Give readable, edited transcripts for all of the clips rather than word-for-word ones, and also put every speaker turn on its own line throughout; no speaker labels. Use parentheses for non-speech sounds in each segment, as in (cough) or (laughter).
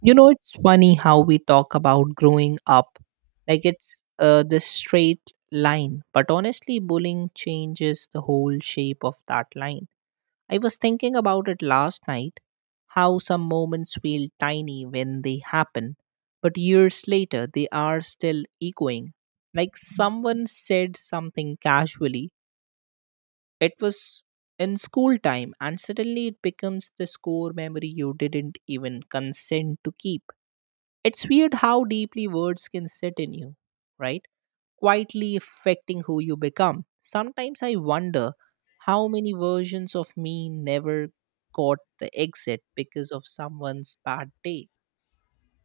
You know, it's funny how we talk about growing up like it's this straight line, but honestly, bullying changes the whole shape of that line. I was thinking about it last night how some moments feel tiny when they happen, but years later, they are still echoing. Like someone said something casually, it was in school time, and suddenly it becomes this core memory you didn't even consent to keep. It's weird how deeply words can sit in you, right? Quietly affecting who you become. Sometimes I wonder how many versions of me never caught the exit because of someone's bad day.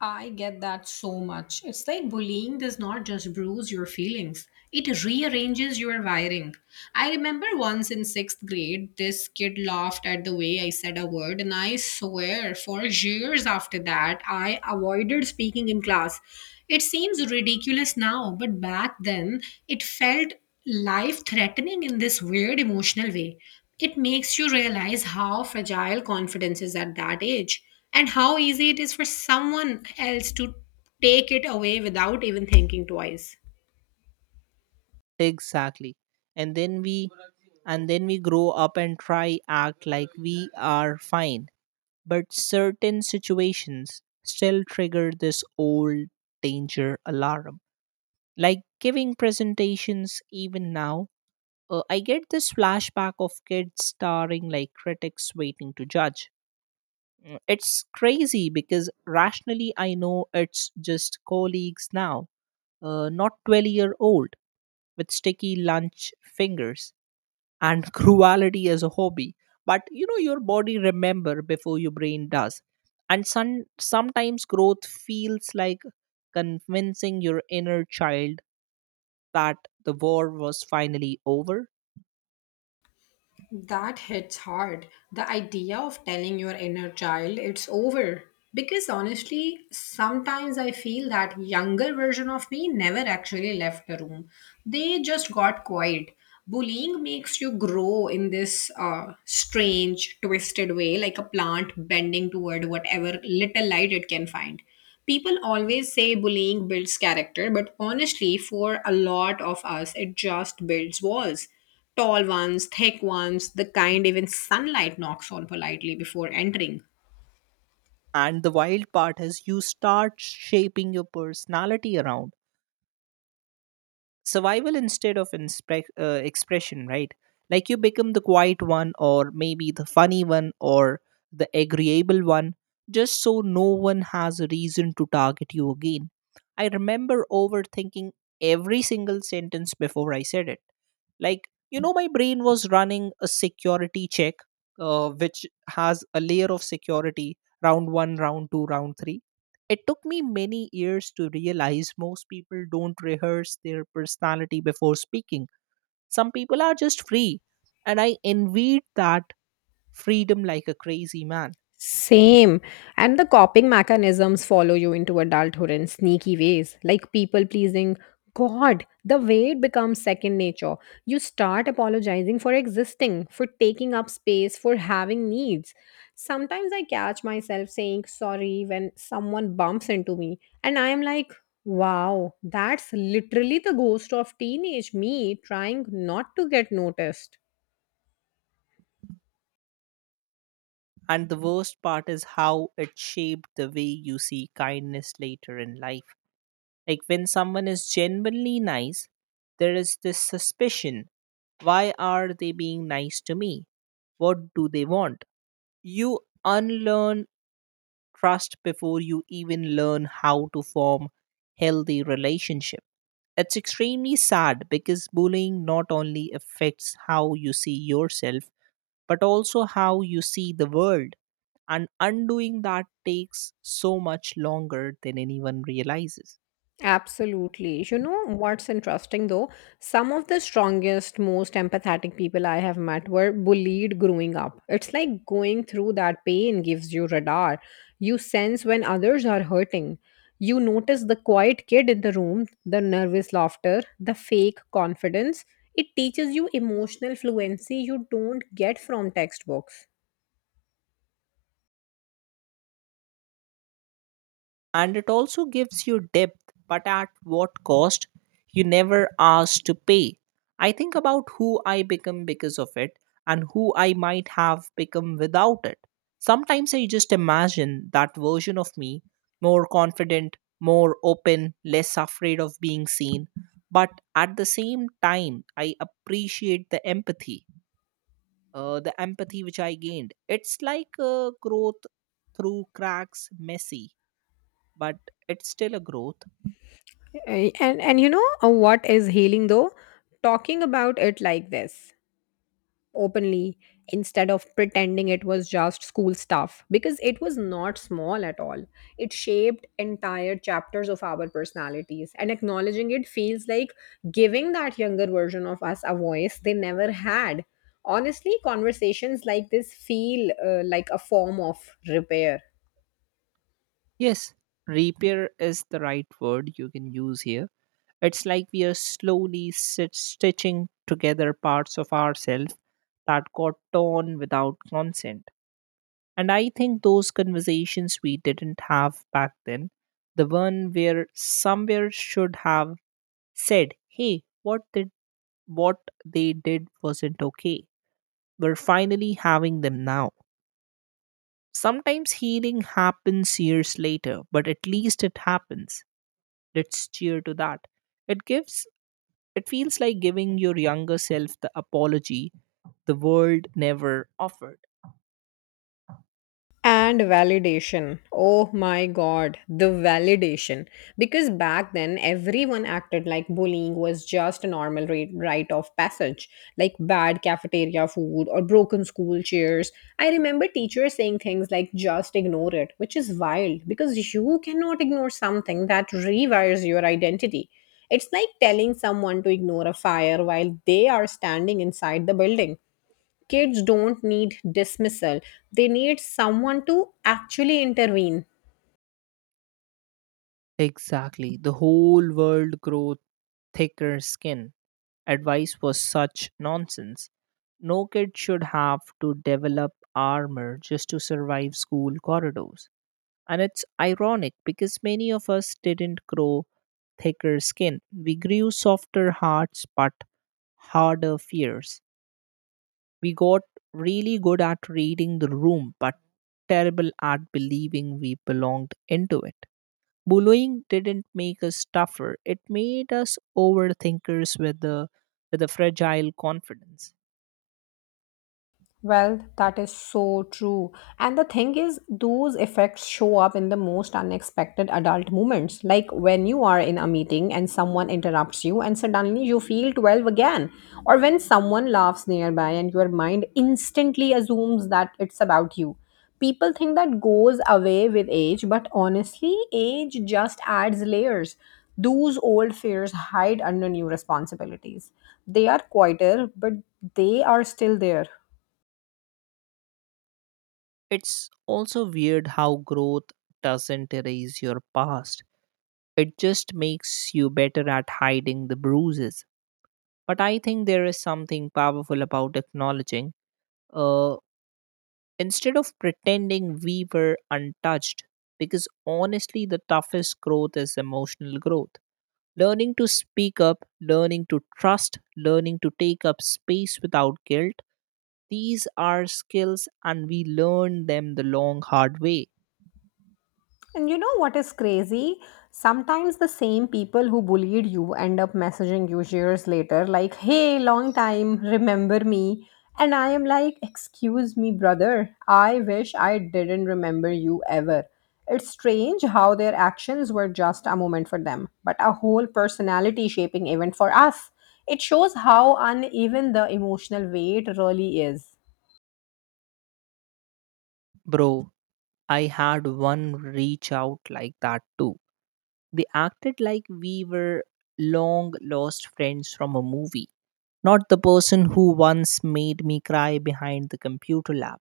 I get that so much. It's like bullying does not just bruise your feelings, it rearranges your wiring. I remember once in sixth grade, this kid laughed at the way I said a word, and I swear for years after that, I avoided speaking in class. It seems ridiculous now, but back then, it felt life threatening in this weird emotional way. It makes you realize how fragile confidence is at that age and how easy it is for someone else to take it away without even thinking twice.
Exactly. And then we and then we grow up and try act like we are fine. But certain situations still trigger this old danger alarm. Like giving presentations even now, I get this flashback of kids staring like critics waiting to judge. It's crazy because rationally I know it's just colleagues now, not 12-year-old with sticky lunch fingers and (laughs) cruelty as a hobby. But you know your body remember before your brain does, and sometimes growth feels like convincing your inner child that the war was finally over.
That hits hard. The idea of telling your inner child it's over. Because honestly, sometimes I feel that younger version of me never actually left the room. They just got quiet. Bullying makes you grow in this strange, twisted way, like a plant bending toward whatever little light it can find. People always say bullying builds character, but honestly, for a lot of us, it just builds walls. Tall ones, thick ones, the kind even sunlight knocks on politely before entering.
And the wild part is you start shaping your personality around survival instead of expression, right? Like you become the quiet one, or maybe the funny one, or the agreeable one, just so no one has a reason to target you again. I remember overthinking every single sentence before I said it, like you know my brain was running a security check, which has a layer of security: round 1, round 2, round 3. It took me many years to realize most people don't rehearse their personality before speaking. Some people are just free, and I envied that freedom like a crazy man.
Same. And the coping mechanisms follow you into adulthood in sneaky ways, like people pleasing. God, the way it becomes second nature. You start apologizing for existing, for taking up space, for having needs. Sometimes I catch myself saying sorry when someone bumps into me, and I am like, wow, that's literally the ghost of teenage me trying not to get noticed.
And the worst part is how it shaped the way you see kindness later in life. Like when someone is genuinely nice, there is this suspicion: why are they being nice to me? What do they want? You unlearn trust before you even learn how to form healthy relationship. It's extremely sad because bullying not only affects how you see yourself but also how you see the world, and undoing that takes so much longer than anyone realizes.
Absolutely. You know what's interesting though? Some of the strongest, most empathetic people I have met were bullied growing up. It's like going through that pain gives you radar. You sense when others are hurting. You notice the quiet kid in the room, the nervous laughter, the fake confidence. It teaches you emotional fluency you don't get from textbooks.
And it also gives you depth, but at what cost? You never ask to pay. I think about who I become because of it and who I might have become without it. Sometimes I just imagine that version of me more confident, more open, less afraid of being seen. But at the same time, I appreciate the empathy, the empathy which I gained. It's like a growth through cracks, messy, but it's still a growth.
And you know what is healing though? Talking about it like this, openly, instead of pretending it was just school stuff, because it was not small at all. It shaped entire chapters of our personalities, and acknowledging it feels like giving that younger version of us a voice they never had. Honestly, conversations like this feel like a form of repair.
Yes, repair is the right word you can use here. It's like we are slowly stitching together parts of ourselves that got torn without consent. And I think those conversations we didn't have back then, the one where somewhere should have said, hey, what they did wasn't okay. We're finally having them now. Sometimes healing happens years later, but at least it happens. Let's cheer to that. It gives it feels like giving your younger self the apology the world never offered.
And validation. Oh my god, the validation. Because back then, everyone acted like bullying was just a normal rate, rite of passage, like bad cafeteria food or broken school chairs. I remember teachers saying things like, just ignore it, which is wild because you cannot ignore something that rewires your identity. It's like telling someone to ignore a fire while they are standing inside the building. Kids don't need dismissal, they need someone to actually intervene.
Exactly. The whole world grew thicker skin. Advice was such nonsense. No kid should have to develop armor just to survive school corridors. And it's ironic because many of us didn't grow thicker skin. We grew softer hearts but harder fears. We got really good at reading the room but terrible at believing we belonged into it. Bullying didn't make us tougher, it made us overthinkers with a fragile confidence.
Well, that is so true. And the thing is, those effects show up in the most unexpected adult moments, like when you are in a meeting and someone interrupts you and suddenly you feel 12 again, or when someone laughs nearby and your mind instantly assumes that it's about you. People think that goes away with age, but honestly, age just adds layers. Those old fears hide under new responsibilities. They are quieter, but they are still there.
It's also weird how growth doesn't erase your past. It just makes you better at hiding the bruises. But I think there is something powerful about acknowledging, uh, instead of pretending we were untouched, because honestly, the toughest growth is emotional growth. Learning to speak up, learning to trust, learning to take up space without guilt. These are skills, and we learn them the long, hard way.
And you know what is crazy? Sometimes the same people who bullied you end up messaging you years later, like, hey, long time, remember me? And I am like, excuse me, brother, I wish I didn't remember you ever. It's strange how their actions were just a moment for them, but a whole personality shaping event for us. It shows how uneven the emotional weight really is.
Bro, I had one reach out like that too. They acted like we were long lost friends from a movie, not the person who once made me cry behind the computer lab.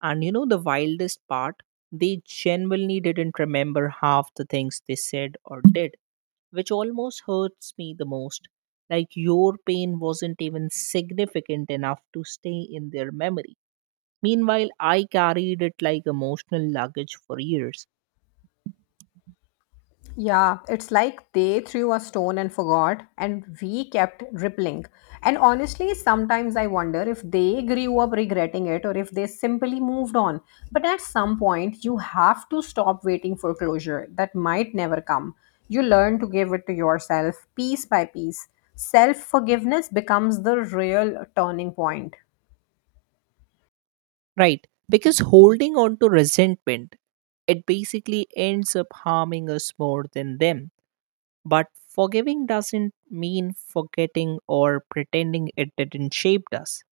And you know the wildest part? They genuinely didn't remember half the things they said or did, which almost hurts me the most. Like your pain wasn't even significant enough to stay in their memory. Meanwhile, I carried it like emotional luggage for years.
Yeah, it's like they threw a stone and forgot, and we kept rippling. And honestly, sometimes I wonder if they grew up regretting it or if they simply moved on. But at some point, you have to stop waiting for closure that might never come. You learn to give it to yourself piece by piece. Self forgiveness becomes the real turning point.
Right. Because holding on to resentment, it basically ends up harming us more than them. But forgiving doesn't mean forgetting or pretending it didn't shape us.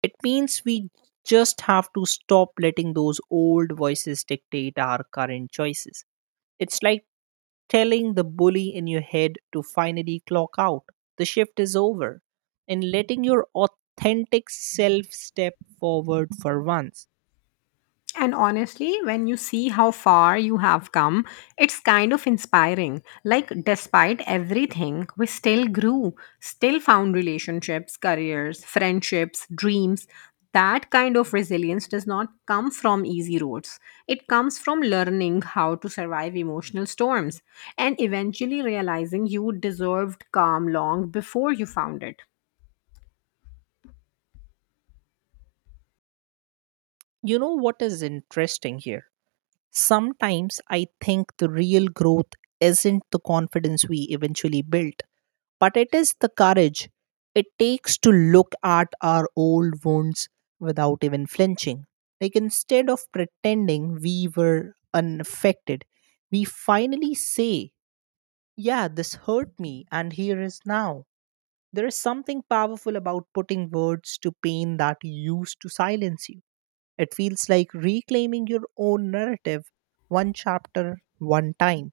It means we just have to stop letting those old voices dictate our current choices. It's like telling the bully in your head to finally clock out. The shift is over. And letting your authentic self step forward for once.
And honestly, when you see how far you have come, it's kind of inspiring. Like, despite everything, we still grew, still found relationships, careers, friendships, dreams. That kind of resilience does not come from easy roads. It comes from learning how to survive emotional storms and eventually realizing you deserved calm long before you found it.
You know what is interesting here? Sometimes I think the real growth isn't the confidence we eventually built, but it is the courage it takes to look at our old wounds without even flinching. Like instead of pretending we were unaffected, we finally say, yeah, this hurt me, and here is now. There is something powerful about putting words to pain that used to silence you. It feels like reclaiming your own narrative, one chapter, one time.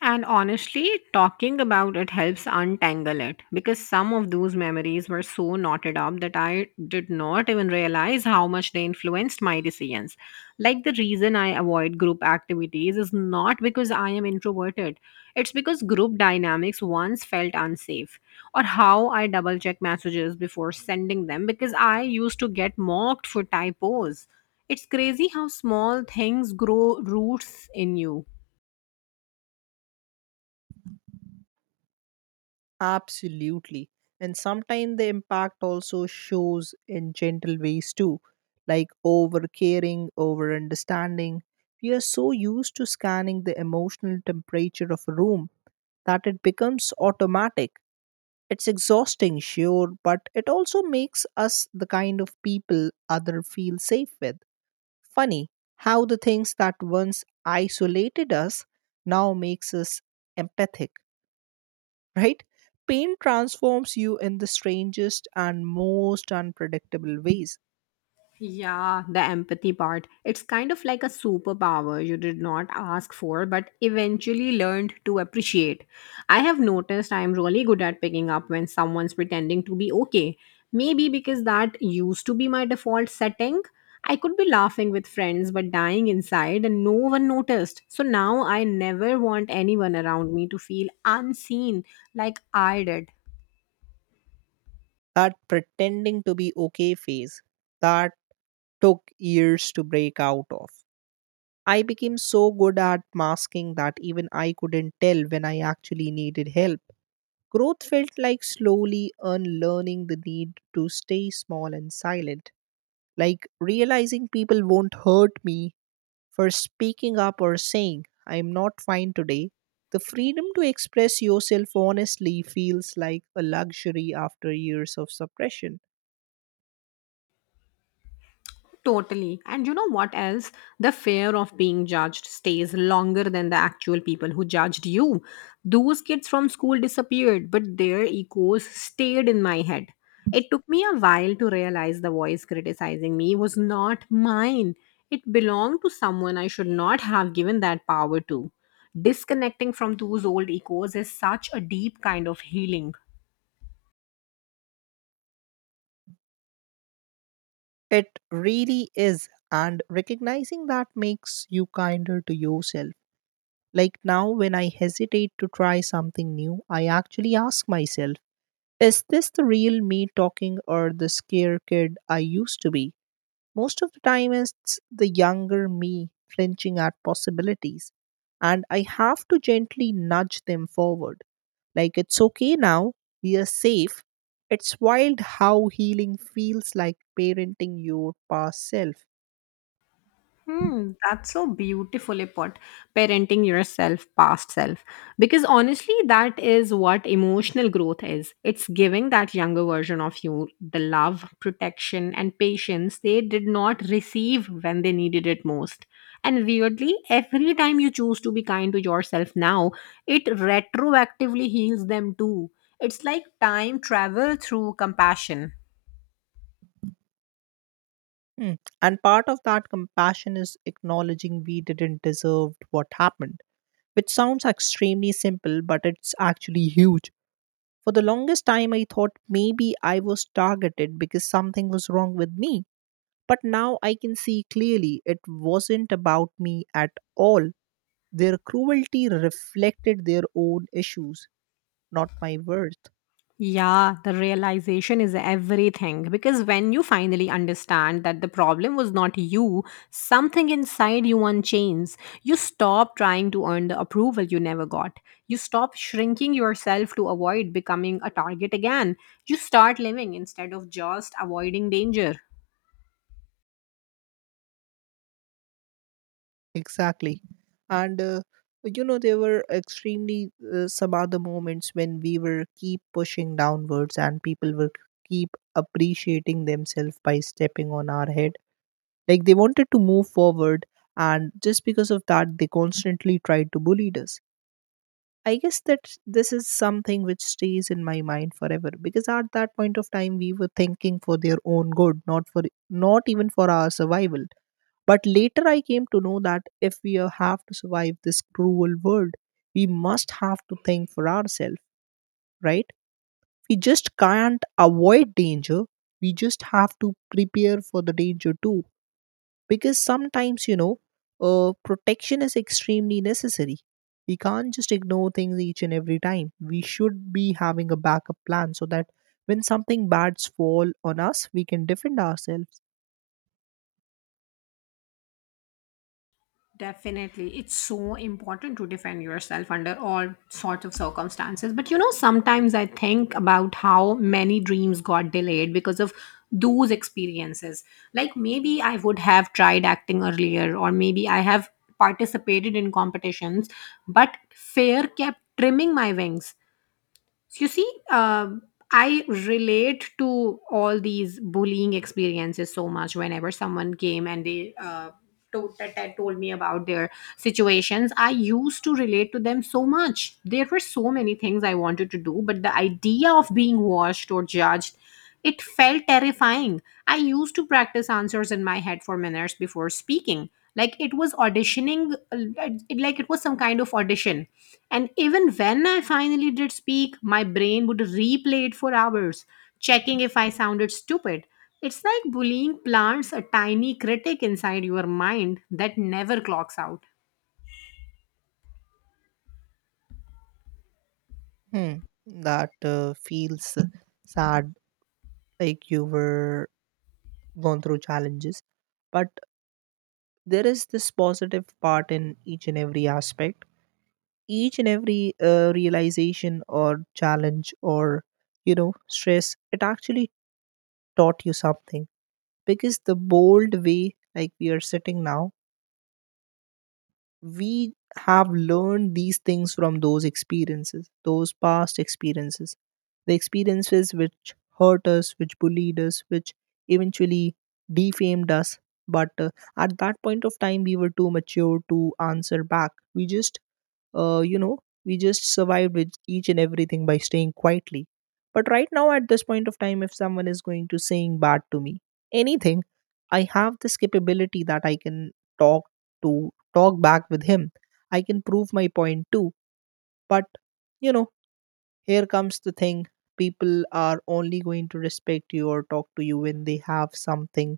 And honestly, talking about it helps untangle it because some of those memories were so knotted up that I did not even realize how much they influenced my decisions. Like the reason I avoid group activities is not because I am introverted, it's because group dynamics once felt unsafe, or how I double check messages before sending them because I used to get mocked for typos. It's crazy how small things grow roots in you.
Absolutely. And sometimes the impact also shows in gentle ways too, like over caring, over understanding. We are so used to scanning the emotional temperature of a room that it becomes automatic. It's exhausting, sure, but it also makes us the kind of people other feel safe with. Funny how the things that once isolated us now makes us empathic, (laughs) right? Pain transforms you in the strangest and most unpredictable ways.
Yeah, the empathy part. It's kind of like a superpower you did not ask for but eventually learned to appreciate. I have noticed I'm really good at picking up when someone's pretending to be okay. Maybe because that used to be my default setting. I could be laughing with friends but dying inside and no one noticed. So now I never want anyone around me to feel unseen like I did.
That pretending to be okay phase, that took years to break out of. I became so good at masking that even I couldn't tell when I actually needed help. Growth felt like slowly unlearning the need to stay small and silent. Like realizing people won't hurt me for speaking up or saying, I'm not fine today. The freedom to express yourself honestly feels like a luxury after years of suppression.
Totally. And you know what else? The fear of being judged stays longer than the actual people who judged you. Those kids from school disappeared, but their echoes stayed in my head. It took me a while to realize the voice criticizing me was not mine. It belonged to someone I should not have given that power to. Disconnecting from those old echoes is such a deep kind of healing.
It really is. And recognizing that makes you kinder to yourself. Like now, when I hesitate to try something new, I actually ask myself, is this the real me talking or the scare kid I used to be? Most of the time, it's the younger me flinching at possibilities, and I have to gently nudge them forward. Like, it's okay now, we are safe. It's wild how healing feels like parenting your past self.
Hmm, that's so beautifully put. Parenting yourself, past self. Because honestly, that is what emotional growth is. It's giving that younger version of you the love, protection, and patience they did not receive when they needed it most. And weirdly, every time you choose to be kind to yourself now, it retroactively heals them too. It's like time travel through compassion.
Hmm. And part of that compassion is acknowledging we didn't deserve what happened, which sounds extremely simple, but it's actually huge. For the longest time, I thought maybe I was targeted because something was wrong with me. But now I can see clearly it wasn't about me at all. Their cruelty reflected their own issues, not my worth.
Yeah, the realization is everything because when you finally understand that the problem was not you, something inside you unchains. You stop trying to earn the approval you never got. You stop shrinking yourself to avoid becoming a target again. You start living instead of just avoiding danger.
Exactly. And, you know, there were extremely some other moments when we were keep pushing downwards and people were keep appreciating themselves by stepping on our head. Like they wanted to move forward, and just because of that, they constantly tried to bully us. I guess that this is something which stays in my mind forever because at that point of time we were thinking for their own good, not for not even for our survival. But later I came to know that if have to survive this cruel world, we must have to think for ourselves, right? We just can't avoid danger. We just have to prepare for the danger too, because sometimes you know, protection is extremely necessary. We can't just ignore things each and every time. We should be having a backup plan so that when something bads fall on us we can defend ourselves.
Definitely. It's so important to defend yourself under all sorts of circumstances. But you know, sometimes I think about how many dreams got delayed because of those experiences. Like maybe I would have tried acting earlier, or maybe I have participated in competitions, but fear kept trimming my wings. So, you see, I relate to all these bullying experiences so much. Whenever someone came and they told, that told me about their situations, I used to relate to them so much. There were so many things I wanted to do, but the idea of being watched or judged, it felt terrifying. I used to practice answers in my head for minutes before speaking. Like it was auditioning, like it was some kind of audition. And even when I finally did speak, my brain would replay it for hours, checking if I sounded stupid. It's like bullying plants a tiny critic inside your mind that never clocks out.
Hmm. That feels sad, like you were gone through challenges, but there is this positive part in each and every aspect, each and every realization or challenge or you know stress. It actually taught you something, because the bold way like we are sitting now, we have learned these things from those experiences, those past experiences, the experiences which hurt us, which bullied us, which eventually defamed us. But at that point of time we were too mature to answer back. We just you know, we just survived with each and everything by staying quietly. But right now, at this point of time, if someone is going to saying bad to me, anything, I have this capability that I can talk talk back with him. I can prove my point too. But you know, here comes the thing: people are only going to respect you or talk to you when they have something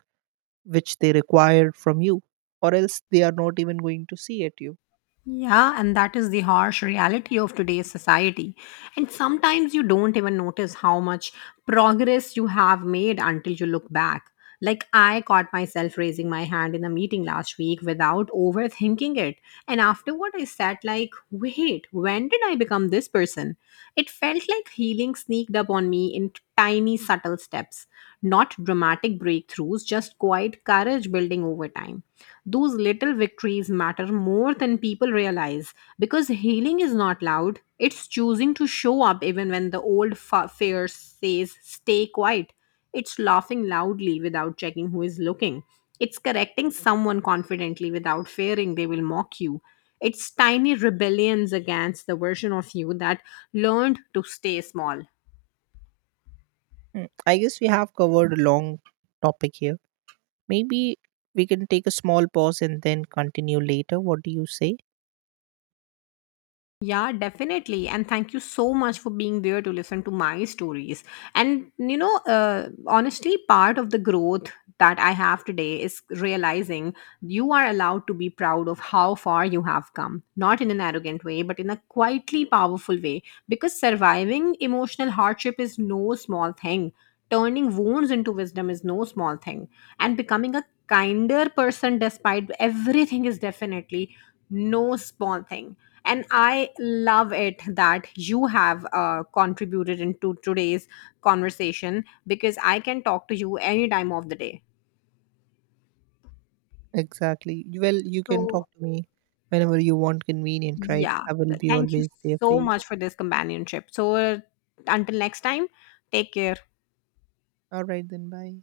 which they require from you, or else they are not even going to see at you.
Yeah, and that is the harsh reality of today's society. And sometimes you don't even notice how much progress you have made until you look back. Like, I caught myself raising my hand in a meeting last week without overthinking it. And afterward, I sat like, wait, when did I become this person? It felt like healing sneaked up on me in tiny, subtle steps. Not dramatic breakthroughs, just quiet courage building over time. Those little victories matter more than people realize because healing is not loud. It's choosing to show up even when the old fear says, stay quiet. It's laughing loudly without checking who is looking. It's correcting someone confidently without fearing they will mock you. It's tiny rebellions against the version of you that learned to stay small.
Hmm. I guess we have covered a long topic here. Maybe we can take a small pause and then continue later. What do you say?
Yeah, definitely. And thank you so much for being there to listen to my stories. And, you know, honestly, part of the growth that I have today is realizing you are allowed to be proud of how far you have come, not in an arrogant way, but in a quietly powerful way. Because surviving emotional hardship is no small thing, turning wounds into wisdom is no small thing, and becoming a kinder person despite everything is definitely no small thing. And I love it that you have contributed into today's conversation, because I can talk to you any time of the day.
Exactly. Well, you can
So
talk to me whenever you want convenient, right?
yeah,
I will be
thank you
always there for
so
you.
much for this companionship. So, until next time, take care.
All right, then, bye.